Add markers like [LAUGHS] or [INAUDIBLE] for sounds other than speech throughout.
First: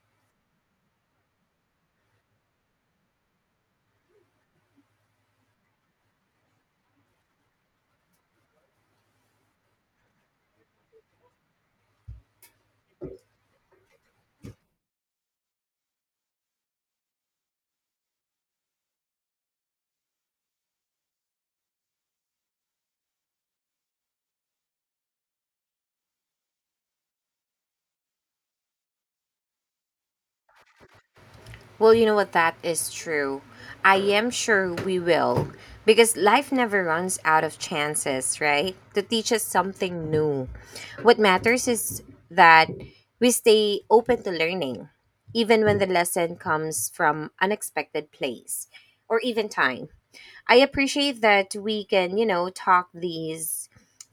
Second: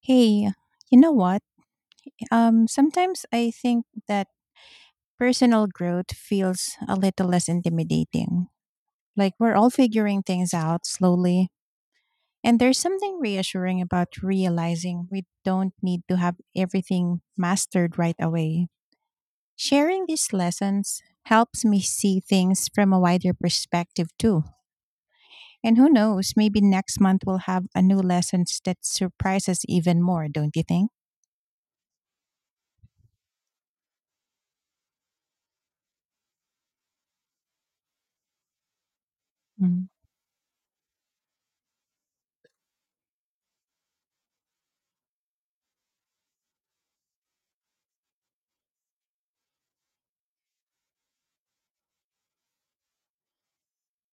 Hey, you know what? Sometimes I think that personal growth feels a little less intimidating. Like we're all figuring things out slowly. And there's something reassuring about realizing we don't need to have everything mastered right away. Sharing these lessons helps me see things from a wider perspective too. And who knows, maybe next month we'll have a new lessons that surprise us even more, don't you think? Well, you know what? That is true. I am sure we will. Because life never runs out of chances, right? To teach us Mm. something new. What matters is that we stay open to learning, even when the lesson comes from unexpected place or even time. I appreciate that we can, you know, talk these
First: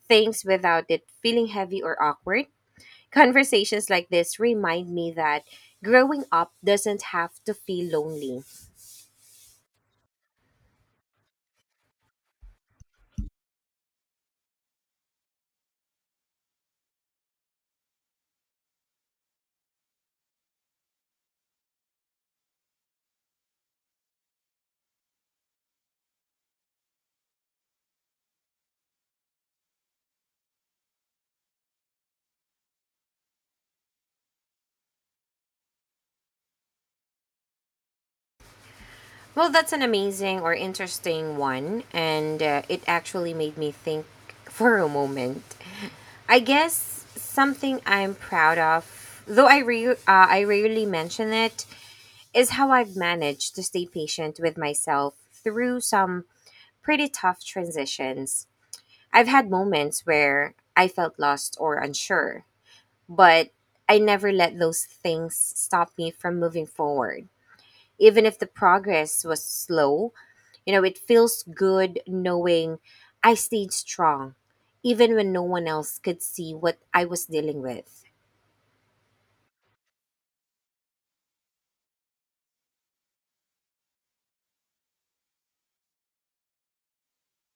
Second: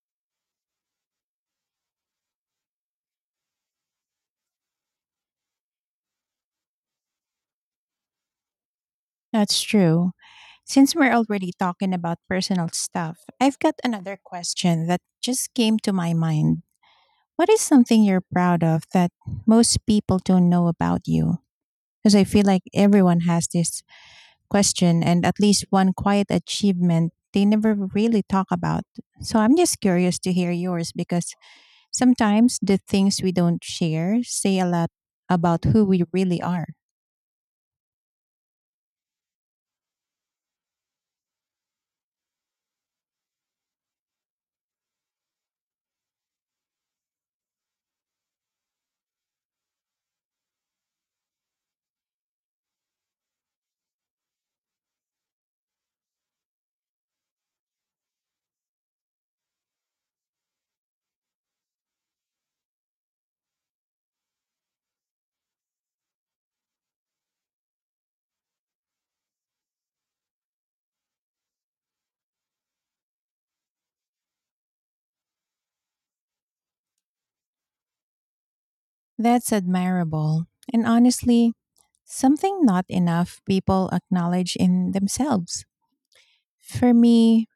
things without it feeling heavy or awkward. Conversations like this remind me that growing up doesn't have to feel lonely. That's true. Since we're already talking about personal stuff, I've got another question that just came to my mind. What is something you're proud of that most people don't know about you? Because I feel like everyone has this question and at least one quiet achievement they never really talk about. So I'm just curious to hear yours because sometimes the things we don't share say a lot about who we really are. Well, that's an amazing or interesting one, and it actually made me think for a moment. I guess something I'm proud of, though I rarely mention it, is how I've managed to stay patient with myself through some pretty tough transitions. I've had moments where I felt lost or unsure, but I never let those things stop me from moving forward. Even if the progress was slow, you know, it feels good knowing I stayed strong, even when no one else could see what I was dealing with. That's admirable. And honestly, something not enough people acknowledge in themselves. For me,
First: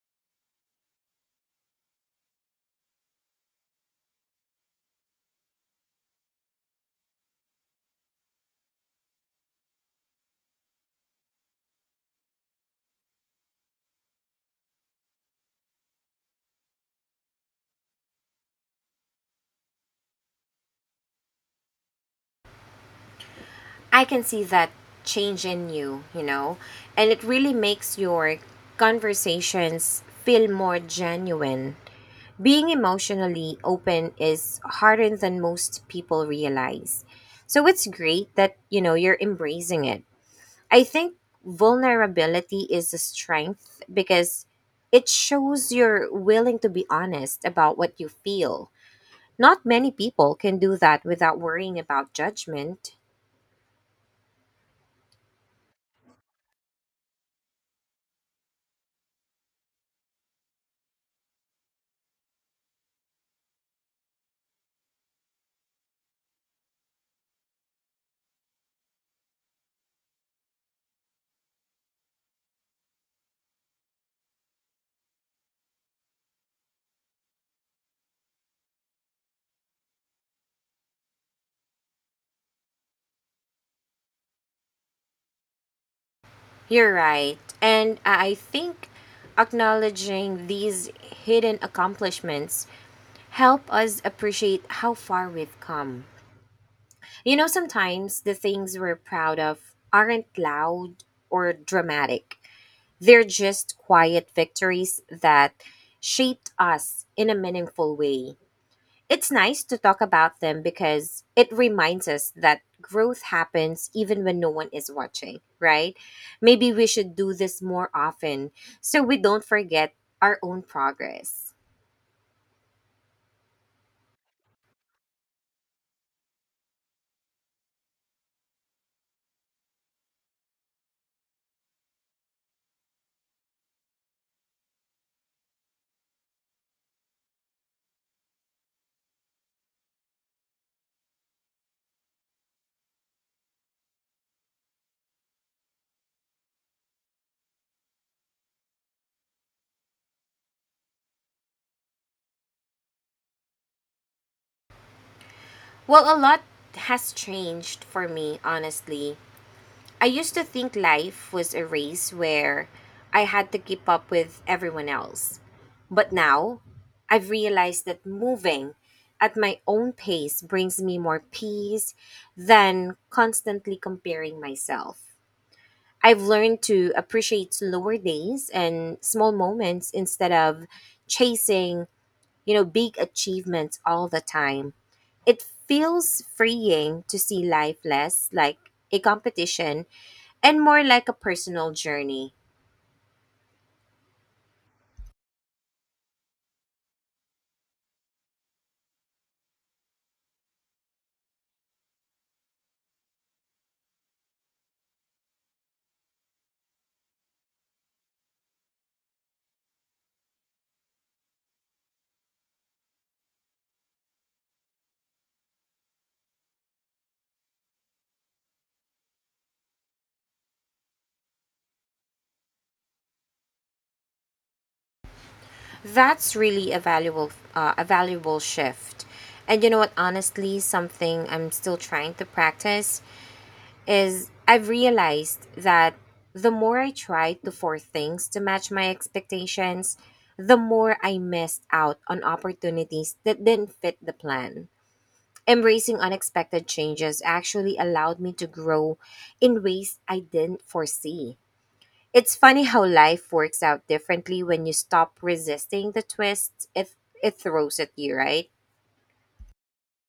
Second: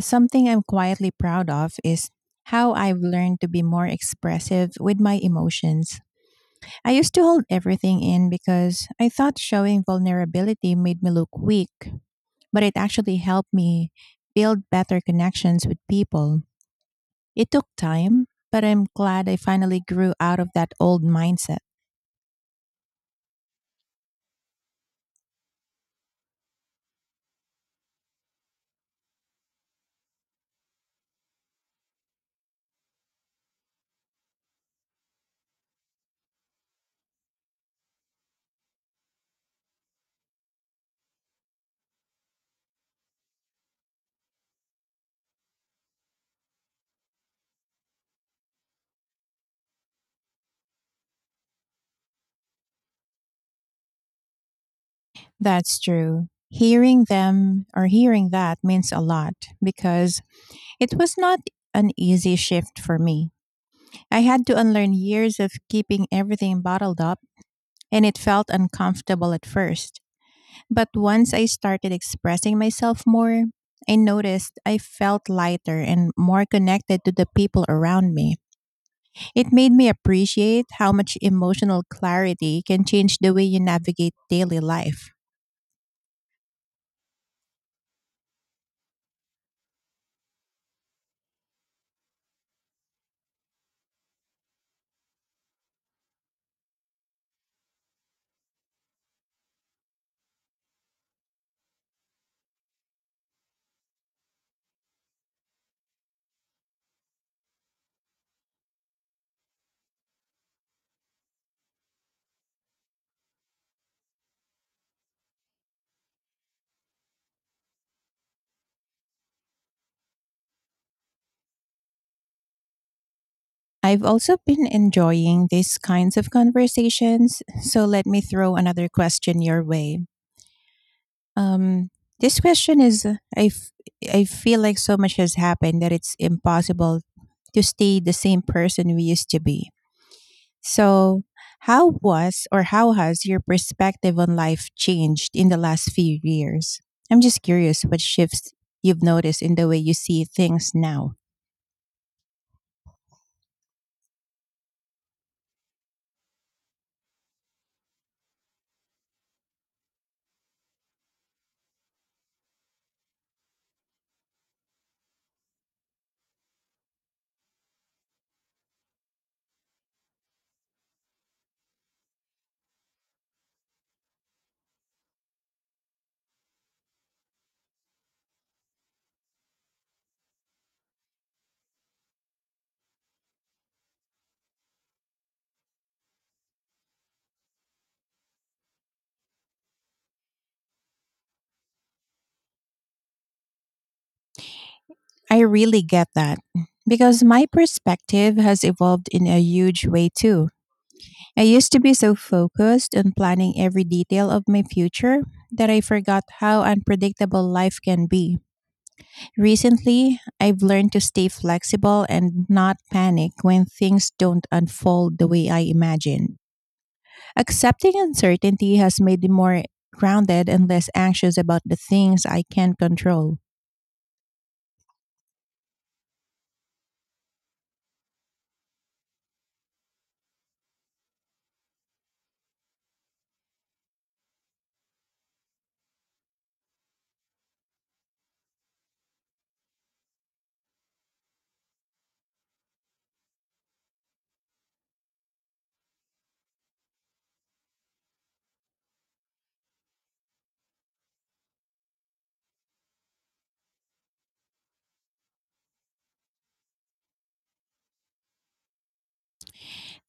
something I'm quietly proud of is how I've learned to be more expressive with my emotions. I used to hold everything in because I thought showing vulnerability made me look weak, but it actually helped me build better connections with people. It took time, but I'm glad I finally grew out of that old mindset. I can see that change in you, you know, and it really makes your conversations feel more genuine. Being emotionally open is harder than most people realize. So it's great that, you know, you're embracing it. I think vulnerability is a strength because it shows you're willing to be honest about what you feel. Not many people can do that without worrying about judgment. That's true. Hearing them or hearing that means a lot because it was not an easy shift for me. I had to unlearn years of keeping everything bottled up, and it felt uncomfortable at first. But once I started expressing myself more, I noticed I felt lighter and more connected to the people around me. It made me appreciate how much emotional clarity can change the way you navigate daily life. You're right. And I think acknowledging these hidden accomplishments help us appreciate how far we've come. You know, sometimes the things we're proud of aren't loud or dramatic. They're just quiet victories that shaped us in a meaningful way. It's nice to talk about them because it reminds us that growth happens even when no one is watching, right? Maybe we should do this more often so we don't forget our own progress. I've also been enjoying these kinds of conversations, so let me throw another question your way. Um, this question is I feel like so much has happened that it's impossible to stay the same person we used to be. So, how was or how has your perspective on life changed in the last few years? I'm just curious what shifts you've noticed in the way you see things now. Well, a lot has changed for me, honestly. I used to think life was a race where I had to keep up with everyone else. But now, I've realized that moving at my own pace brings me more peace than constantly comparing myself. I've learned to appreciate slower days and small moments instead of chasing, you know, big achievements all the time. It feels freeing to see life less like a competition and more like a personal journey. I really get that because my perspective has evolved in a huge way too. I used to be so focused on planning every detail of my future that I forgot how unpredictable life can be. Recently, I've learned to stay flexible and not panic when things don't unfold the way I imagined. Accepting uncertainty has made me more grounded and less anxious about the things I can't control. That's really a valuable shift. And you know what? Honestly, something I'm still trying to practice is I've realized that the more I try to force things to match my expectations, the more I missed out on opportunities that didn't fit the plan. Embracing unexpected changes actually allowed me to grow in ways I didn't foresee. It's funny how life works out differently when you stop resisting the twists it throws at you, right?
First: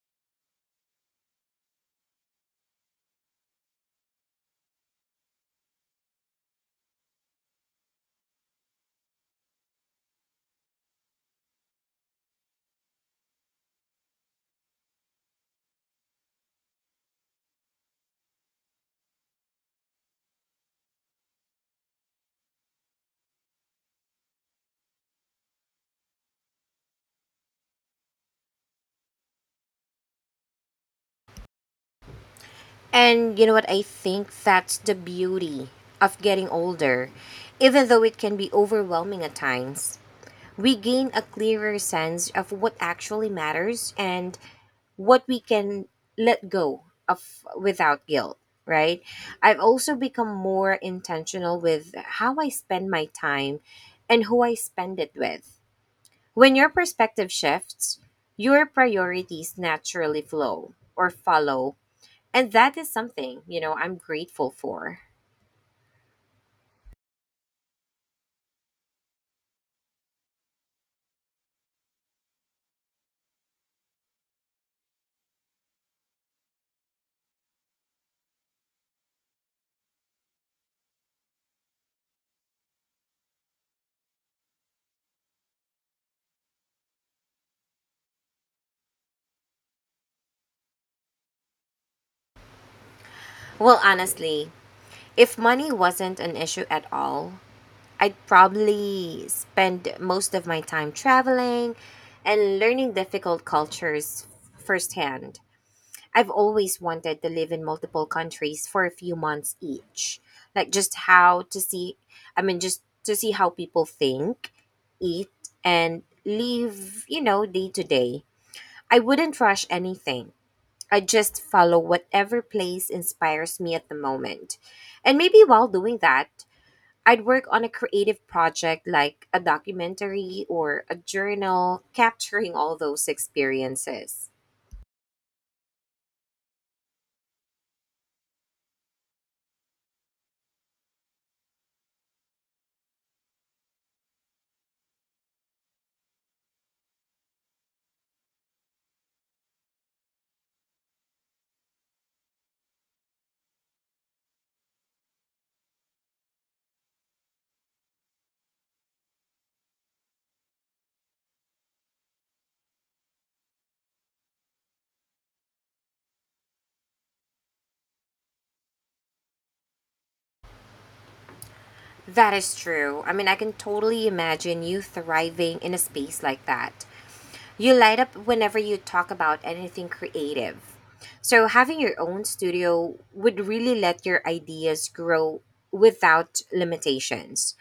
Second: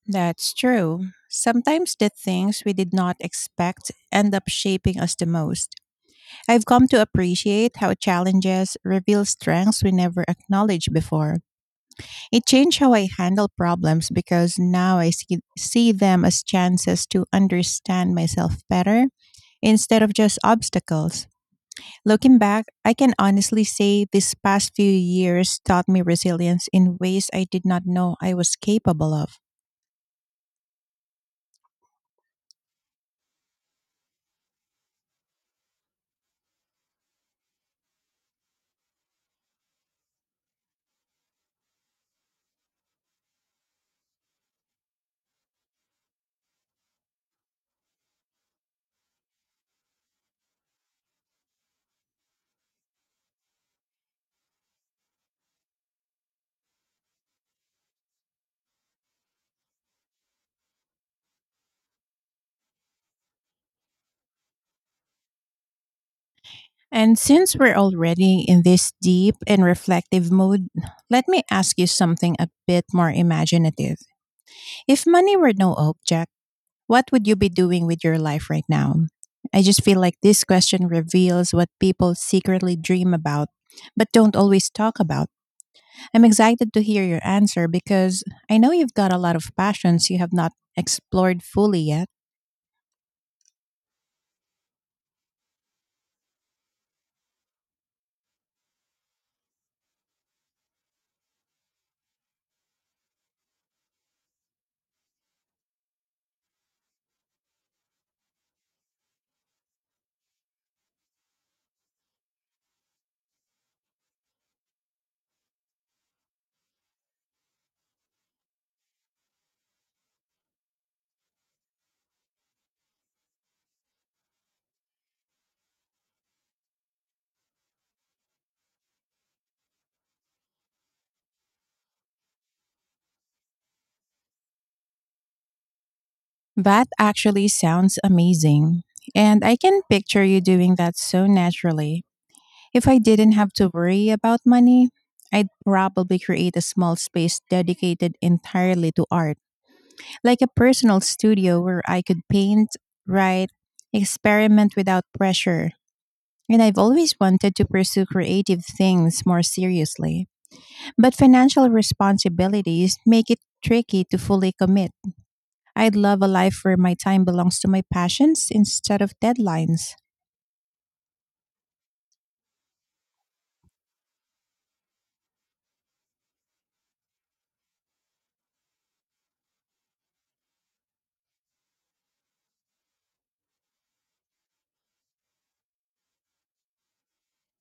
That's true. Sometimes the things we did not expect end up shaping us the most. I've come to appreciate how challenges reveal strengths we never acknowledged before. It changed how I handle problems because now I see them as chances to understand myself better instead of just obstacles. Looking back, I can honestly say these past few years taught me resilience in ways I did not know I was capable of. And you know what? I think that's the beauty of getting older, even though it can be overwhelming at times. We gain a clearer sense of what actually matters and what we can let go of without guilt, right? I've also become more intentional with how I spend my time and who I spend it with. When your perspective shifts, your priorities naturally flow or follow. And that is something, you know, I'm grateful for. And since we're already in this deep and reflective mood, let me ask you something a bit more imaginative. If money were no object, what would you be doing with your life right now? I just feel like this question reveals what people secretly dream about, but don't always talk about. I'm excited to hear your answer because I know you've got a lot of passions you have not explored fully yet. Well, honestly, if money wasn't an issue at all, I'd probably spend most of my time traveling and learning difficult cultures firsthand. I've always wanted to live in multiple countries for a few months each. Like just how to see I mean just to see how people think, eat and live, you know, day to day. I wouldn't rush anything. I just follow whatever place inspires me at the moment. And maybe while doing that, I'd work on a creative project like a documentary or a journal, capturing all those experiences. That actually sounds amazing. And I can picture you doing that so naturally. If I didn't have to worry about money, I'd probably create a small space dedicated entirely to art like a personal studio where I could paint, write, experiment without pressure. And I've always wanted to pursue creative things more seriously. But financial responsibilities make it tricky to fully commit. I'd love a life where my time belongs to my passions instead of deadlines. That is true. I mean, I can totally imagine you thriving in a space like that. You light up whenever you talk about anything creative. So, having your own studio would really let your ideas grow without limitations.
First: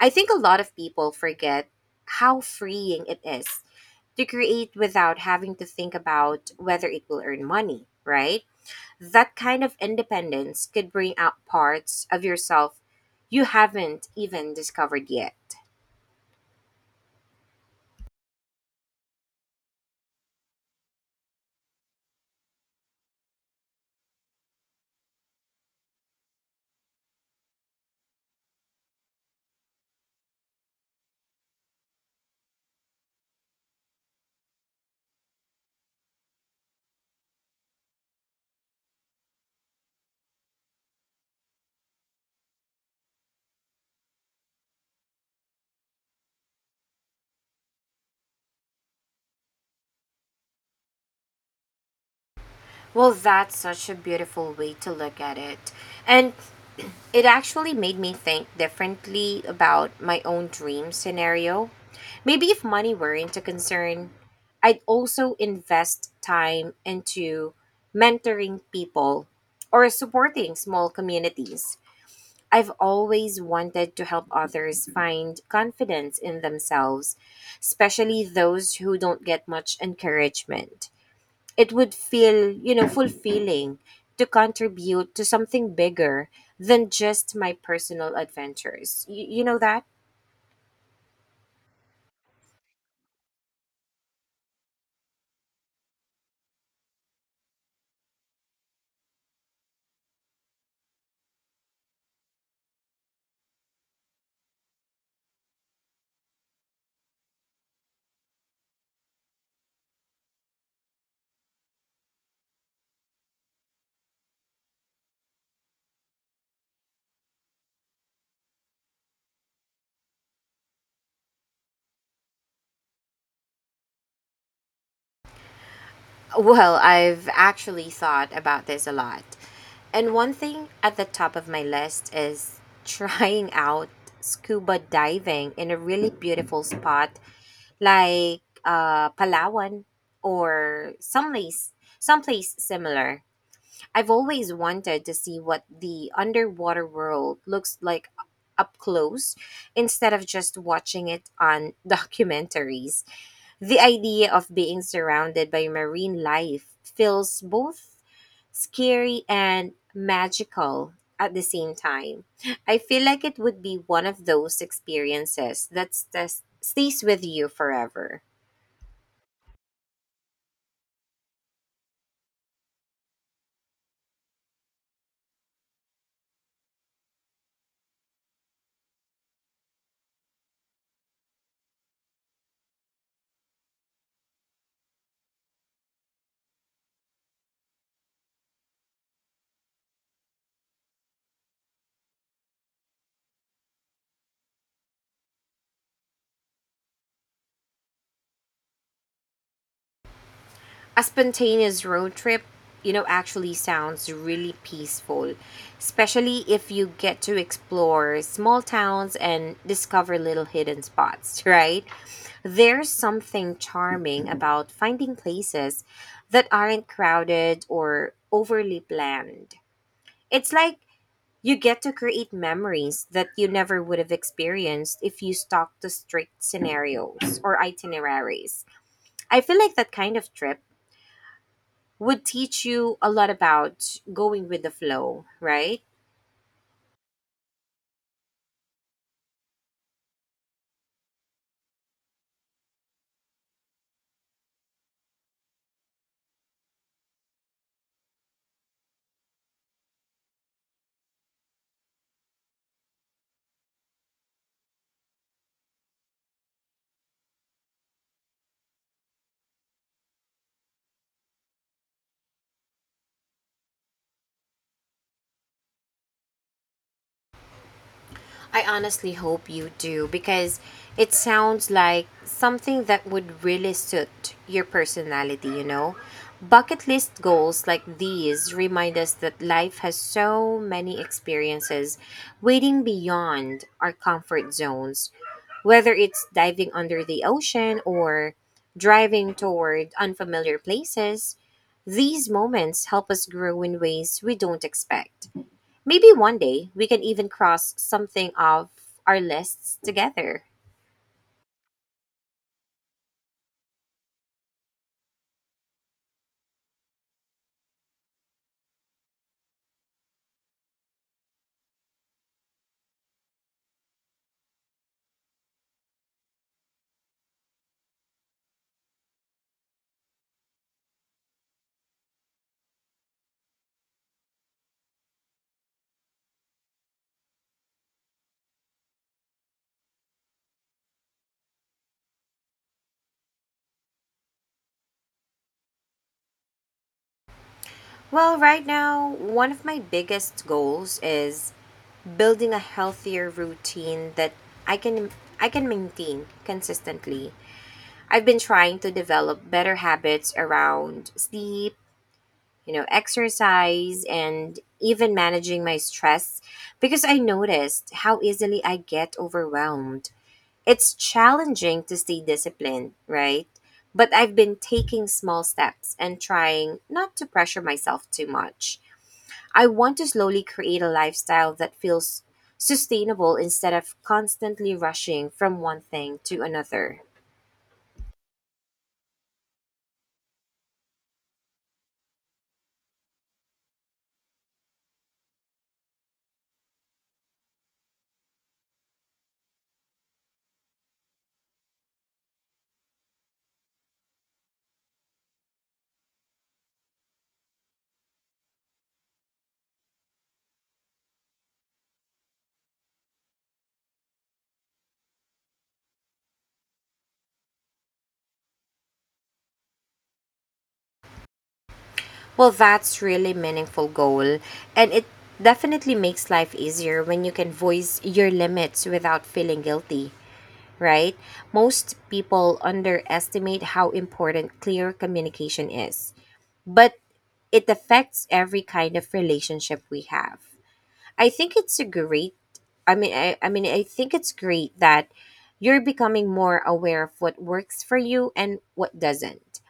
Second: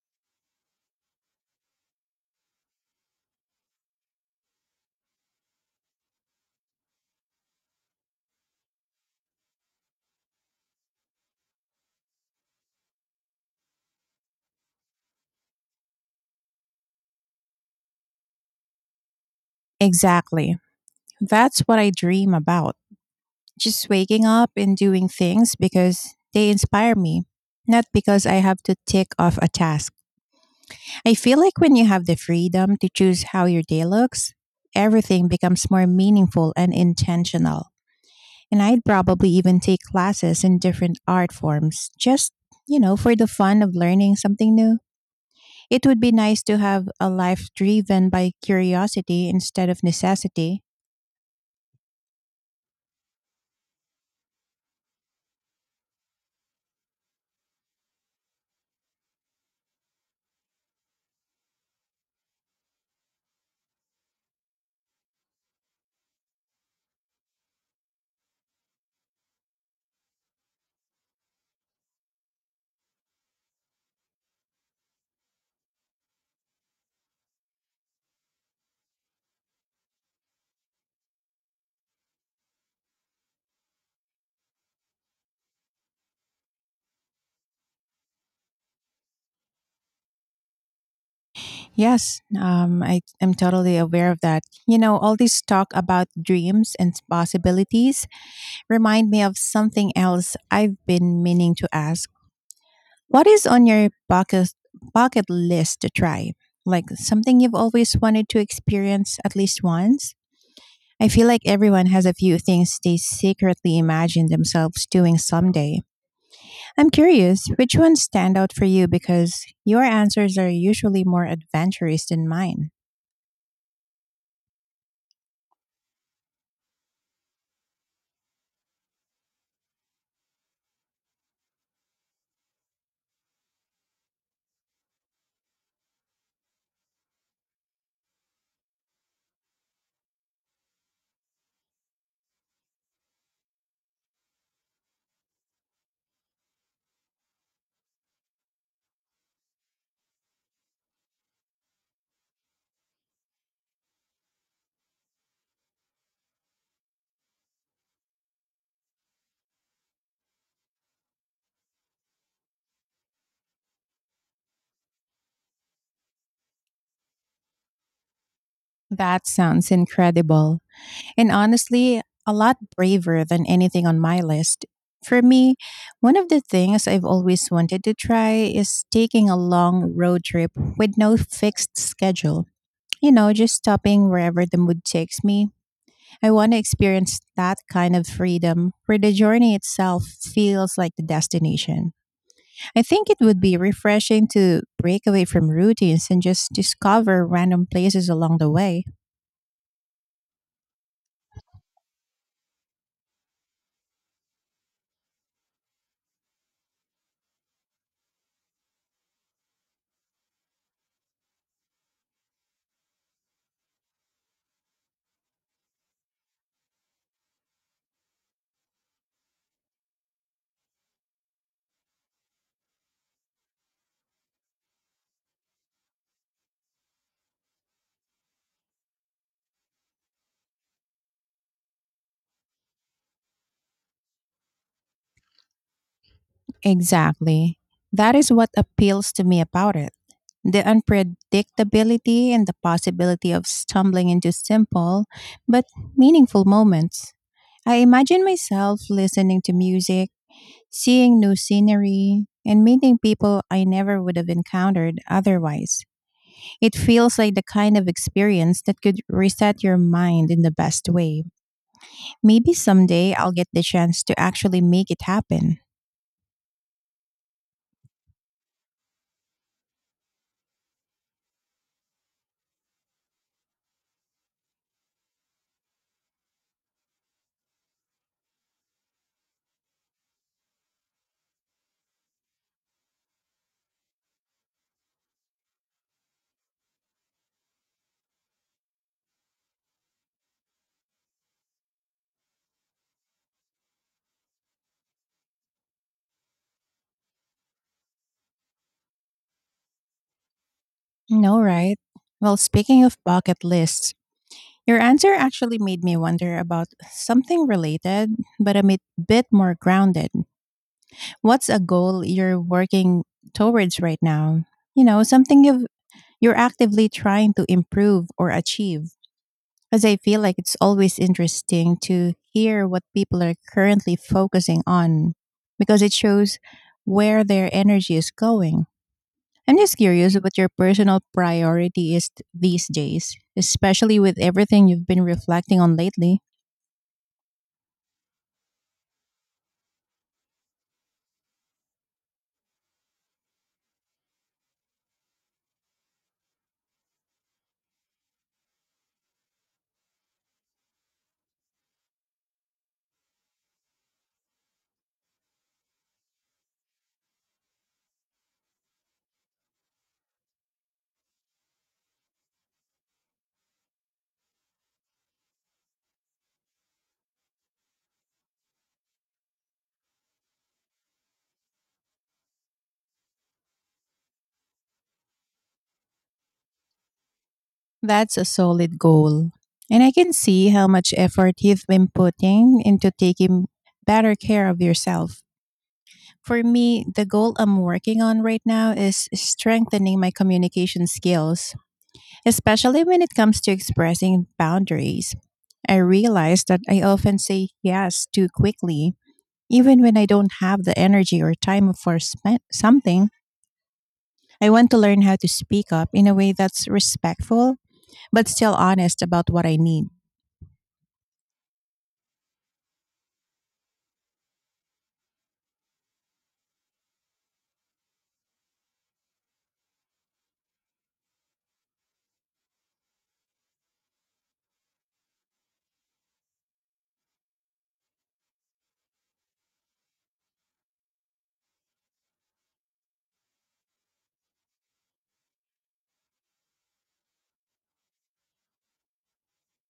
I think a lot of people forget how freeing it is to create without having to think about whether it will earn money, right? That kind of independence could bring out parts of yourself you haven't even discovered yet. Exactly. That's what I dream about. Just waking up and doing things because they inspire me, not because I have to tick off a task. I feel like when you have the freedom to choose how your day looks, everything becomes more meaningful and intentional. And I'd probably even take classes in different art forms just, you know, for the fun of learning something new. It would be nice to have a life driven by curiosity instead of necessity. Well, that's such a beautiful way to look at it. And it actually made me think differently about my own dream scenario. Maybe if money weren't a concern, I'd also invest time into mentoring people or supporting small communities. I've always wanted to help others find confidence in themselves, especially those who don't get much encouragement. It would feel, you know, fulfilling to contribute to something bigger than just my personal adventures. You know that? Yes, I am totally aware of that. You know, all this talk about dreams and possibilities remind me of something else I've been meaning to ask. What is on your bucket list to try? Like something you've always wanted to experience at least once? I feel like everyone has a few things they secretly imagine themselves doing someday. I'm curious, which ones stand out for you because your answers are usually more adventurous than mine. Well, I've actually thought about this a lot. And one thing at the top of my list is trying out scuba diving in a really beautiful spot like Palawan or someplace similar. I've always wanted to see what the underwater world looks like up close instead of just watching it on [LAUGHS] documentaries. The idea of being surrounded by marine life feels both scary and magical at the same time. I feel like it would be one of those experiences that stays with you forever. That sounds incredible. And honestly, a lot braver than anything on my list. For me, one of the things I've always wanted to try is taking a long road trip with no fixed schedule. You know, just stopping wherever the mood takes me. I want to experience that kind of freedom where the journey itself feels like the destination. I think it would be refreshing to break away from routines and just discover random places along the way. A spontaneous road trip, you know, actually sounds really peaceful, especially if you get to explore small towns and discover little hidden spots, [LAUGHS] right? There's something charming about finding places that aren't crowded or overly planned. It's like you get to create memories that you never would have experienced if you stuck to strict scenarios or itineraries. I feel like that kind of trip would teach you a lot about going with the flow, right? Exactly. That is what appeals to me about it. The unpredictability and the possibility of stumbling into simple but meaningful moments. I imagine myself listening to music, seeing new scenery, and meeting people I never would have encountered otherwise. It feels like the kind of experience that could reset your mind in the best way. Maybe someday I'll get the chance to actually make it happen. I honestly hope you do because it sounds like something that would really suit your personality, you know? Bucket list goals like these remind us that life has so many experiences waiting beyond our comfort zones, whether it's diving under the ocean or driving toward unfamiliar places. These moments help us grow in ways we don't expect. Maybe one day we can even cross something off our lists together. No, right? Well, speaking of bucket lists, your answer actually made me wonder about something related, but a bit more grounded. What's a goal you're working towards right now? You know, you're actively trying to improve or achieve. Because I feel like it's always interesting to hear what people are currently focusing on because it shows where their energy is going. I'm just curious what your personal priority is these days, especially with everything you've been reflecting on lately. Well, right now, one of my biggest goals is building a healthier routine that I can I can maintain consistently. I've been trying to develop better habits around sleep, you know, exercise and even managing my stress because I noticed how easily I get overwhelmed. It's challenging to stay disciplined, right? But I've been taking small steps and trying not to pressure myself too much. I want to slowly create a lifestyle that feels sustainable instead of constantly rushing from one thing to another. That's a solid goal. And I can see how much effort you've been putting into taking better care of yourself. For me, the goal I'm working on right now is strengthening my communication skills, especially when it comes to expressing boundaries. I realize that I often say yes too quickly even when I don't have the energy or time for something, I want to learn how to speak up in a way that's respectful but still honest about what I need. Well, that's really meaningful goal and it definitely makes life easier when you can voice your limits without feeling guilty, right? Most people underestimate how important clear communication is, but it affects every kind of relationship we have. I think it's a great I mean I think it's great that you're becoming more aware of what works for you and what doesn't.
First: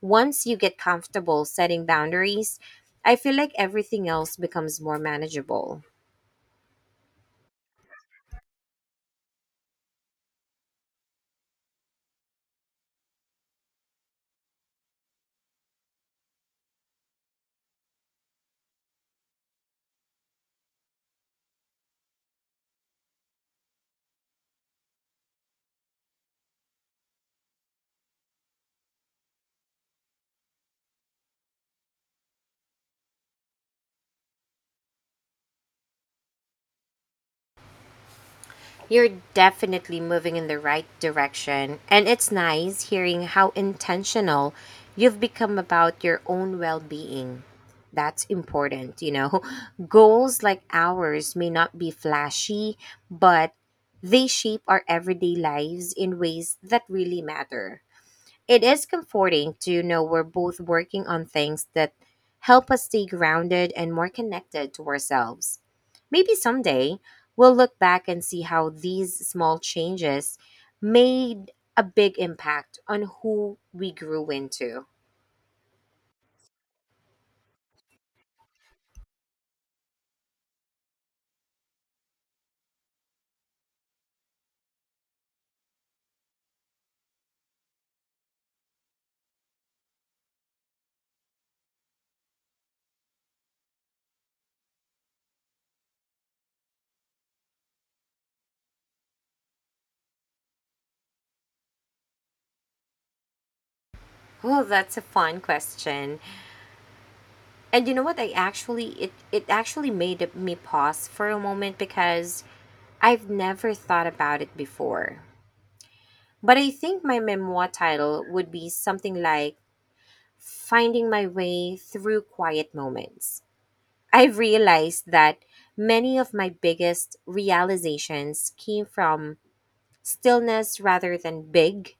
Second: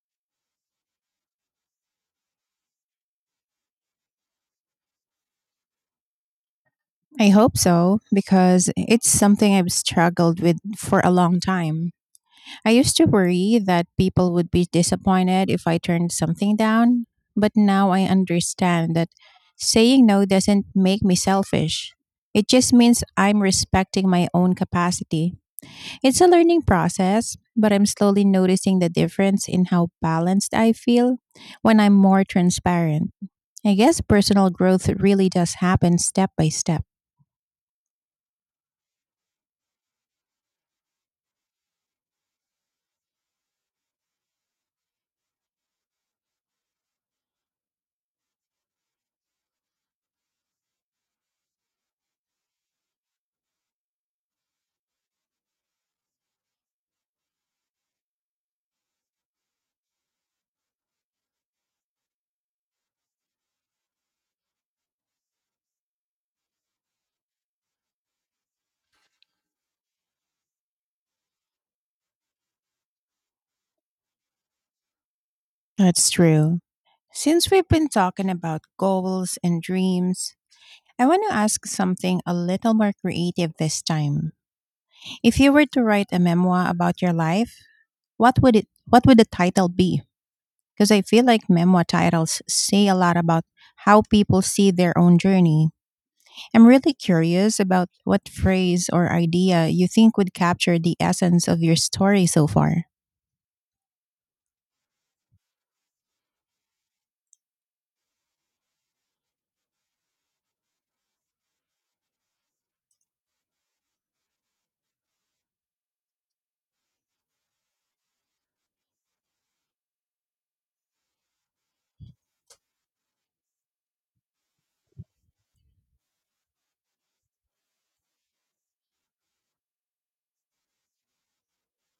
Once you get comfortable setting boundaries, I feel like everything else becomes more manageable. I hope so because it's something I've struggled with for a long time. I used to worry that people would be disappointed if I turned something down, but now I understand that saying no doesn't make me selfish. It just means I'm respecting my own capacity. It's a learning process, but I'm slowly noticing the difference in how balanced I feel when I'm more transparent. I guess personal growth really does happen step by step. You're definitely moving in the right direction, and it's nice hearing how intentional you've become about your own well being. That's important, you know. [LAUGHS] Goals like ours may not be flashy, but they shape our everyday lives in ways that really matter. It is comforting to know we're both working on things that help us stay grounded and more connected to ourselves. Maybe someday we'll look back and see how these small changes made a big impact on who we grew into. That's true. Since we've been talking about goals and dreams, I want to ask something a little more creative this time. If you were to write a memoir about your life, what would the title be? Because I feel like memoir titles say a lot about how people see their own journey. I'm really curious about what phrase or idea you think would capture the essence of your story so far. Well, that's a fun question. And you know what? I actually it It actually made me pause for a moment because I've never thought about it before. But I think my memoir title would be something like finding my way through quiet moments. I've realized that many of my biggest realizations came from stillness rather than big,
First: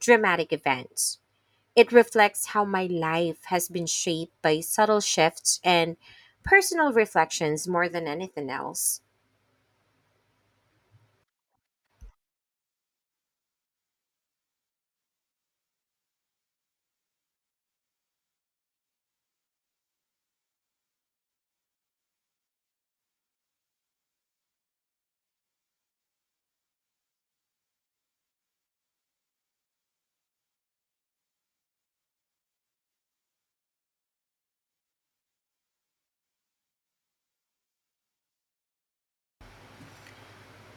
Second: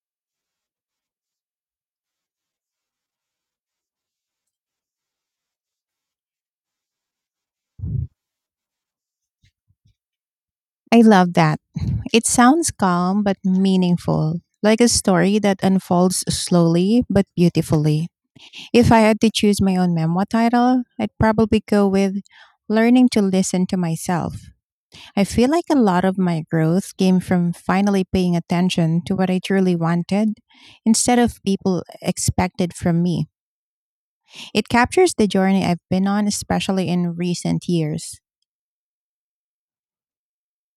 dramatic events. It reflects how my life has been shaped by subtle shifts and personal reflections more than anything else. I love that. It sounds calm but meaningful, like a story that unfolds slowly but beautifully. If I had to choose my own memoir title, I'd probably go with Learning to Listen to Myself. I feel like a lot of my growth came from finally paying attention to what I truly wanted instead of people expected from me. It captures the journey I've been on, especially in recent years.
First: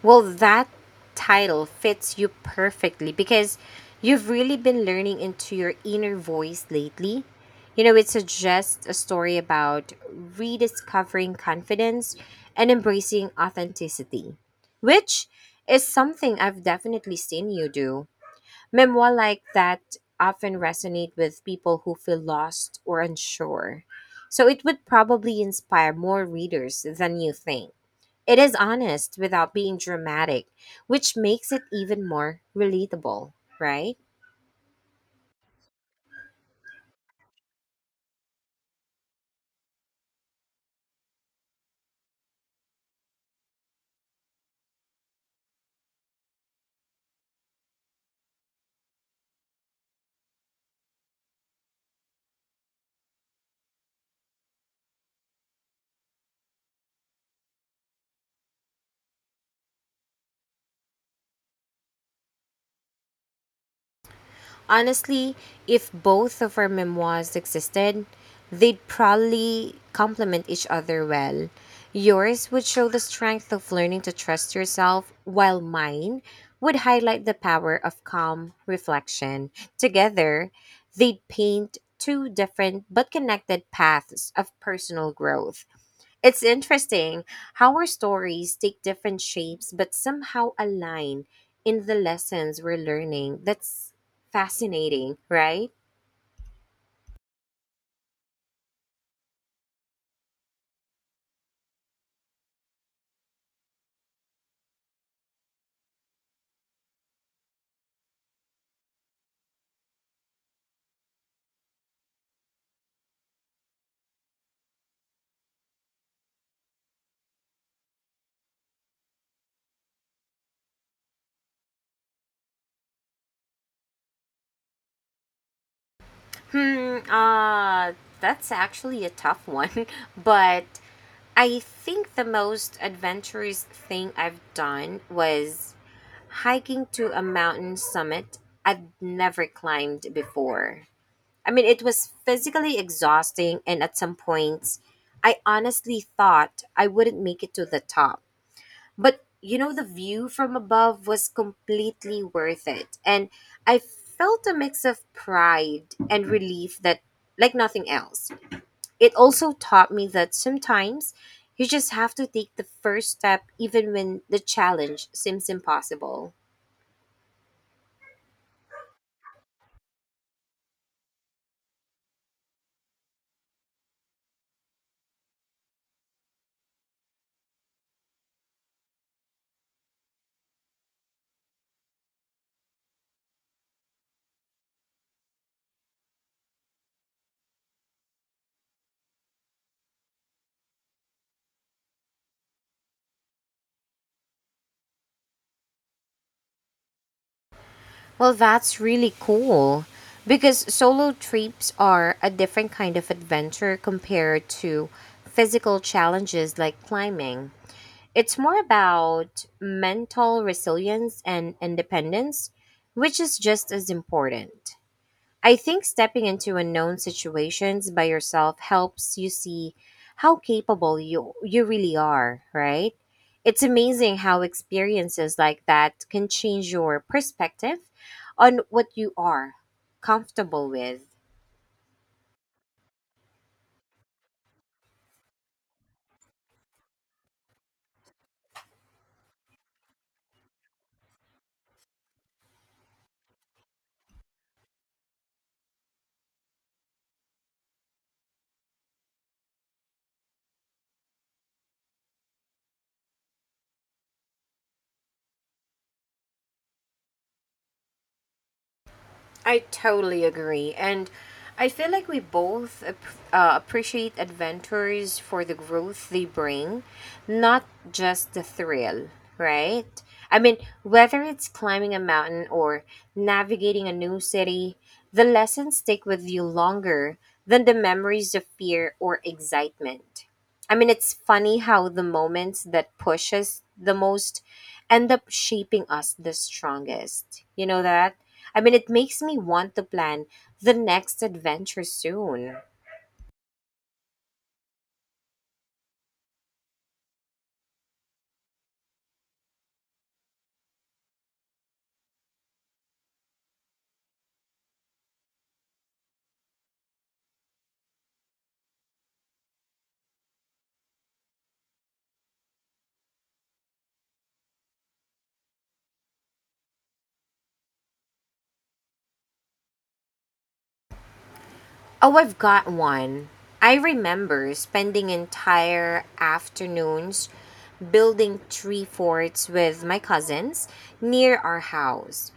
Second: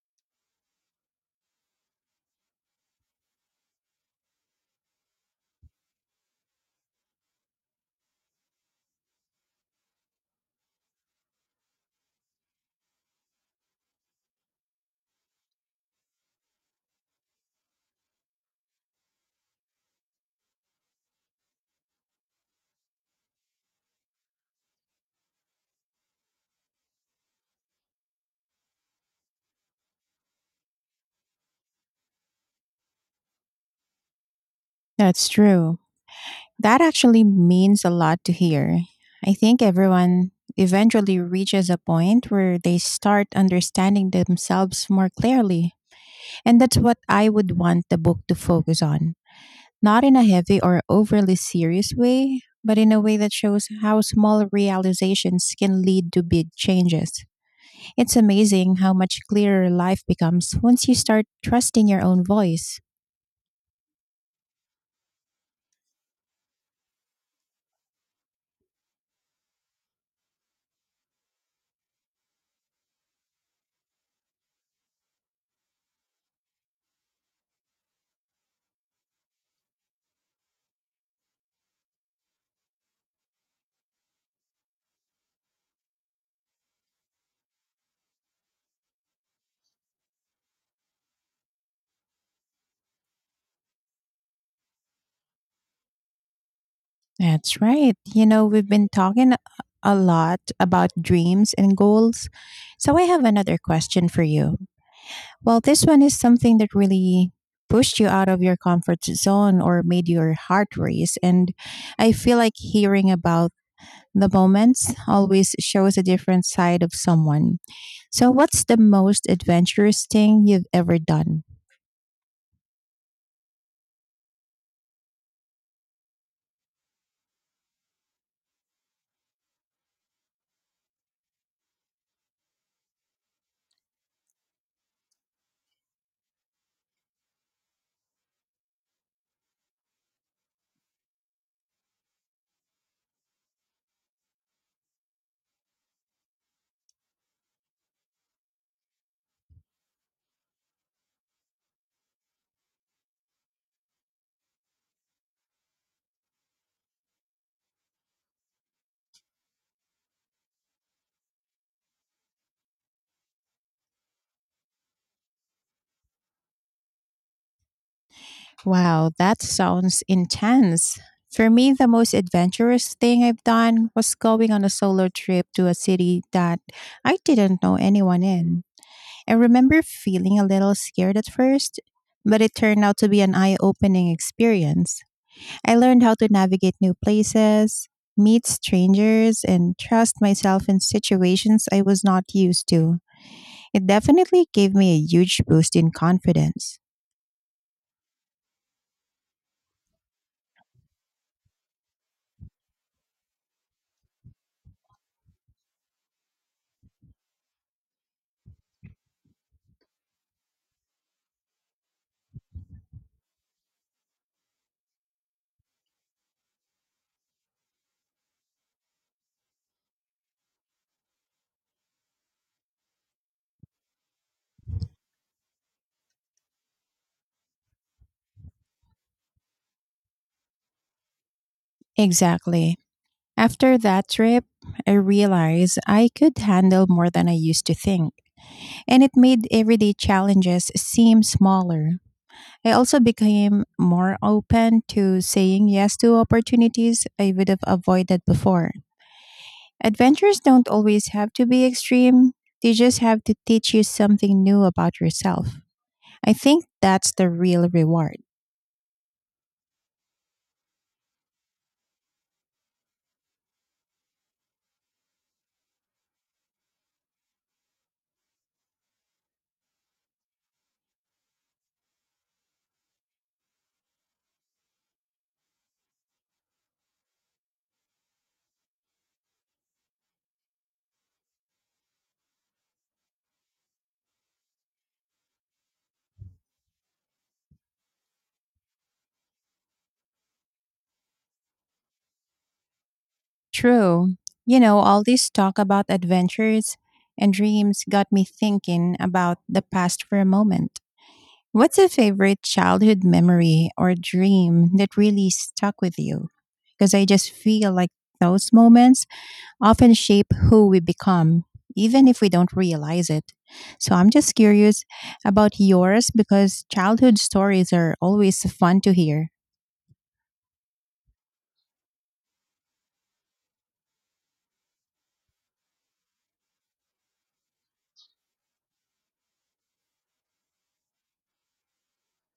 Well, that title fits you perfectly because you've really been learning into your inner voice lately. You know, it's just a story about rediscovering confidence and embracing authenticity, which is something I've definitely seen you do. Memoir like that often resonate with people who feel lost or unsure. So it would probably inspire more readers than you think. It is honest without being dramatic, which makes it even more relatable, right? That's true. That actually means a lot to hear. I think everyone eventually reaches a point where they start understanding themselves more clearly. And that's what I would want the book to focus on. Not in a heavy or overly serious way, but in a way that shows how small realizations can lead to big changes. It's amazing how much clearer life becomes once you start trusting your own voice. Honestly, if both of our memoirs existed, they'd probably complement each other well. Yours would show the strength of learning to trust yourself, while mine would highlight the power of calm reflection. Together, they'd paint two different but connected paths of personal growth. It's interesting how our stories take different shapes but somehow align in the lessons we're learning. That's fascinating, right? That's right. You know, we've been talking a lot about dreams and goals. So I have another question for you. Well, this one is something that really pushed you out of your comfort zone or made your heart race. And I feel like hearing about the moments always shows a different side of someone. So, what's the most adventurous thing you've ever done? Hmm, uh, that's actually a tough one, [LAUGHS] but I think the most adventurous thing I've done was hiking to a mountain summit I'd never climbed before. I mean, it was physically exhausting, and at some points, I honestly thought I wouldn't make it to the top. But you know, the view from above was completely worth it. And I felt a mix of pride and relief that, like nothing else, it also taught me that sometimes you just have to take the first step, even when the challenge seems impossible. Wow, that sounds intense. For me, the most adventurous thing I've done was going on a solo trip to a city that I didn't know anyone in. I remember feeling a little scared at first, but it turned out to be an eye opening experience. I learned how to navigate new places, meet strangers, and trust myself in situations I was not used to. It definitely gave me a huge boost in confidence. Well, that's really cool because solo trips are a different kind of adventure compared to physical challenges like climbing. It's more about mental resilience and independence, which is just as important. I think stepping into unknown situations by yourself helps you see how capable you really are, right? It's amazing how experiences like that can change your perspective on what you are comfortable with. Exactly. After that trip, I realized I could handle more than I used to think, and it made everyday challenges seem smaller. I also became more open to saying yes to opportunities I would have avoided before. Adventures don't always have to be extreme, they just have to teach you something new about yourself. I think that's the real reward. I totally agree. And I feel like we both appreciate adventures for the growth they bring, not just the thrill, right? I mean, whether it's climbing a mountain or navigating a new city, the lessons stick with you longer than the memories of fear or excitement. I mean, it's funny how the moments that push us the most end up shaping us the strongest. You know that? I mean, it makes me want to plan the next adventure soon. True. You know, all this talk about adventures and dreams got me thinking about the past for a moment. What's a favorite childhood memory or dream that really stuck with you? Because I just feel like those moments often shape who we become, even if we don't realize it. So I'm just curious about yours because childhood stories are always fun to hear. Oh, I've got one. I remember spending entire afternoons building tree forts with my cousins near our house.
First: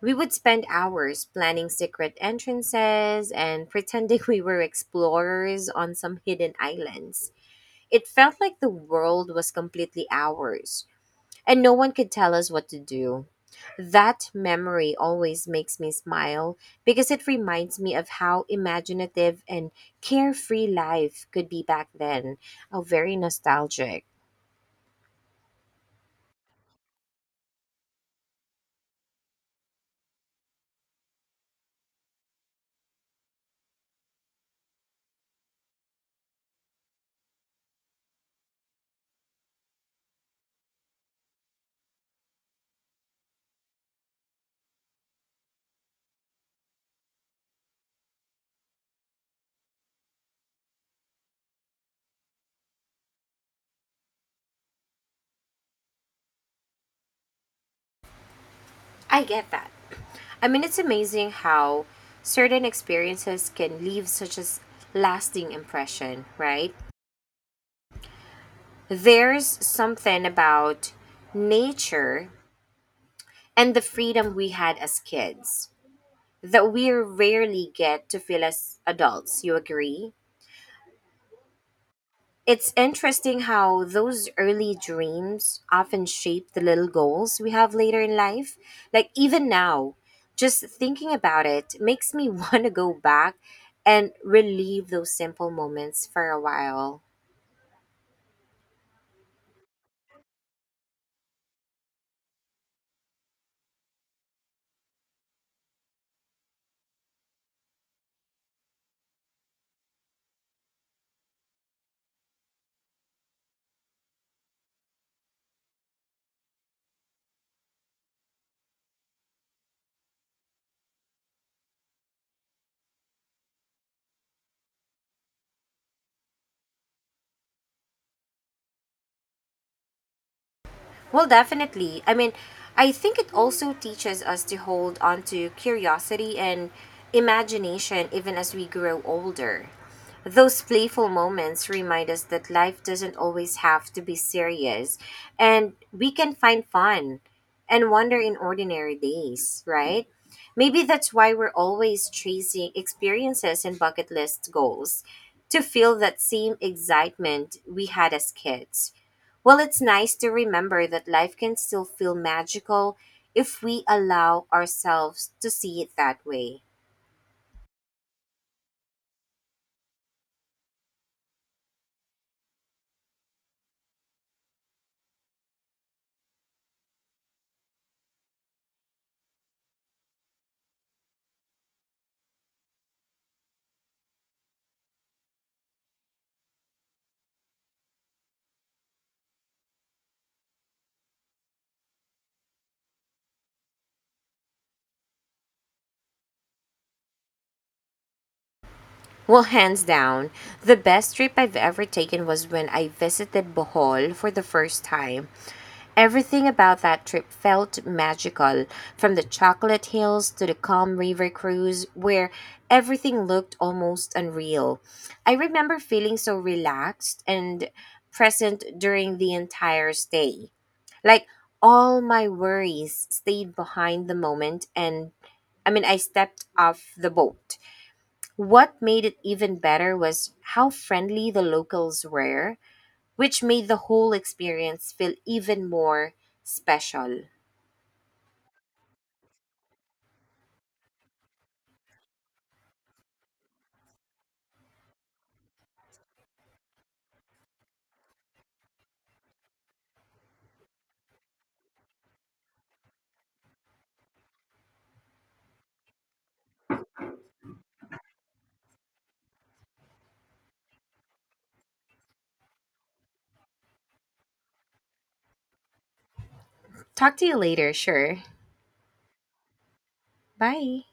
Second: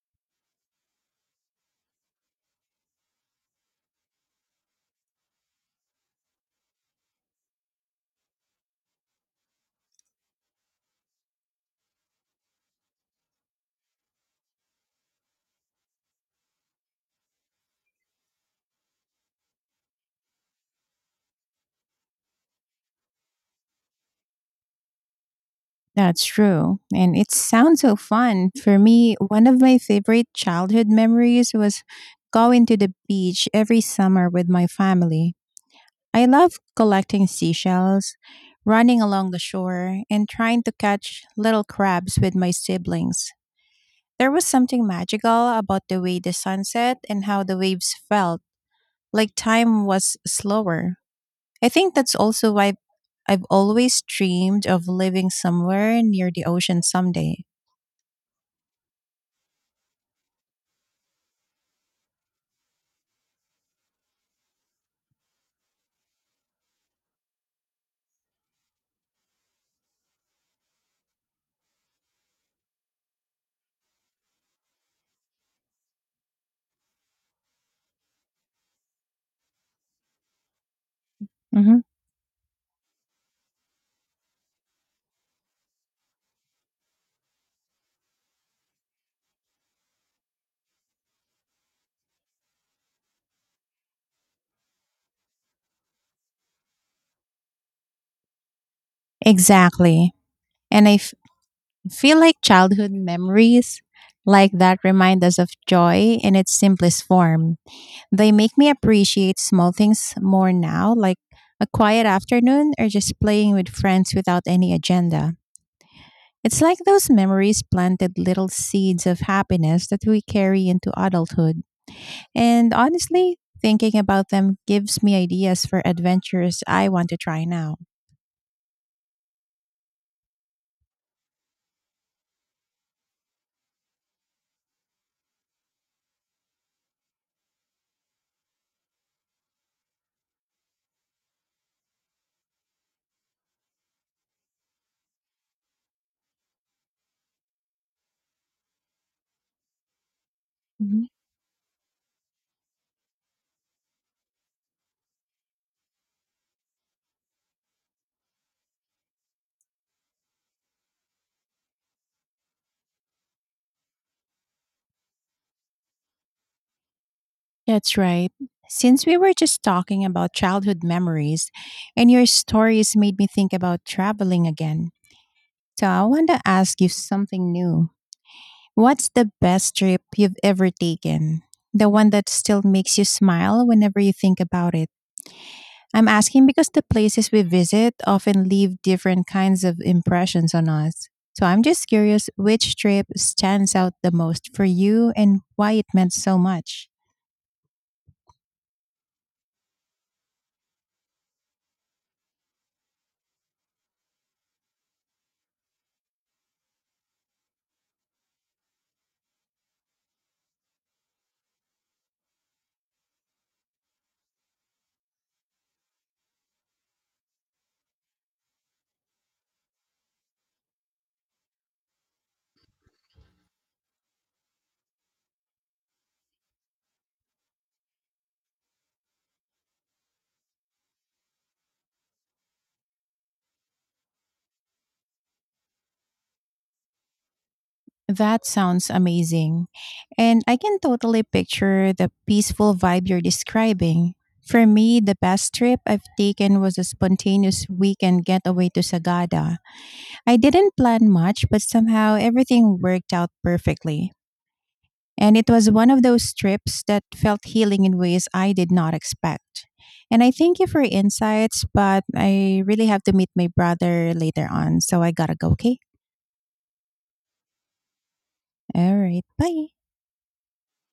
We would spend hours planning secret entrances and pretending [LAUGHS] we were explorers on some hidden islands. It felt like the world was completely ours, and no one could tell us what to do. That memory always makes me smile because it reminds me of how imaginative and carefree life could be back then. Oh, very nostalgic. That's true. And it sounds so fun. For me, one of my favorite childhood memories was going to the beach every summer with my family. I love collecting seashells, running along the shore, and trying to catch little crabs with my siblings. There was something magical about the way the sun set and how the waves felt, like time was slower. I think that's also why I've always dreamed of living somewhere near the ocean someday. I get that. I mean, it's amazing how certain experiences can leave such a lasting impression, right? There's something about nature and the freedom we had as kids that we rarely get to feel as adults. You agree? Mhm. It's interesting how those early dreams often shape the little goals we have later in life. Like, even now, just thinking about it makes me [LAUGHS] want to go back and relive those simple moments for a while. Exactly. And feel like childhood memories like that remind us of joy in its simplest form. They make me appreciate small things more now, like a quiet afternoon or just playing with friends without any agenda. It's like those memories planted little seeds of happiness that we carry into adulthood. And honestly, thinking about them gives me ideas for adventures I want to try now. Well, definitely. I mean, I think it also teaches us to hold on to curiosity and imagination even as we grow older. Those playful moments remind us that life doesn't always have to be serious, and we can find fun and wonder in ordinary days, right? Maybe that's why we're always chasing experiences and bucket list goals to feel that same excitement we had as kids. Well, it's nice to remember that life can still feel magical if we allow ourselves to see it that way. That's right. Since we were just talking about childhood memories, and your stories made me think about traveling again. So I want to ask you something new. What's the best trip you've ever taken? The one that still makes you smile whenever you think about it. I'm asking because the places we visit often leave different kinds of impressions on us. So I'm just curious which trip stands out the most for you and why it meant so much. Well, hands down, the best trip I've ever taken was when I visited Bohol for the first time. Everything about that trip felt magical, from the Chocolate Hills to the calm river cruise, where everything looked almost unreal. I remember feeling so relaxed and present during the entire stay. Like all my worries stayed behind the moment and I stepped off the boat. What made it even better was how friendly the locals were, which made the whole experience feel even more special. That sounds amazing. And I can totally picture the peaceful vibe you're describing. For me, the best trip I've taken was a spontaneous weekend getaway to Sagada. I didn't plan much, but somehow everything worked out perfectly. And it was one of those trips that felt healing in ways I did not expect. And I thank you for your insights, but I really have to meet my brother later on, so I gotta go, okay? Talk to you later, sure. All right, bye. Bye.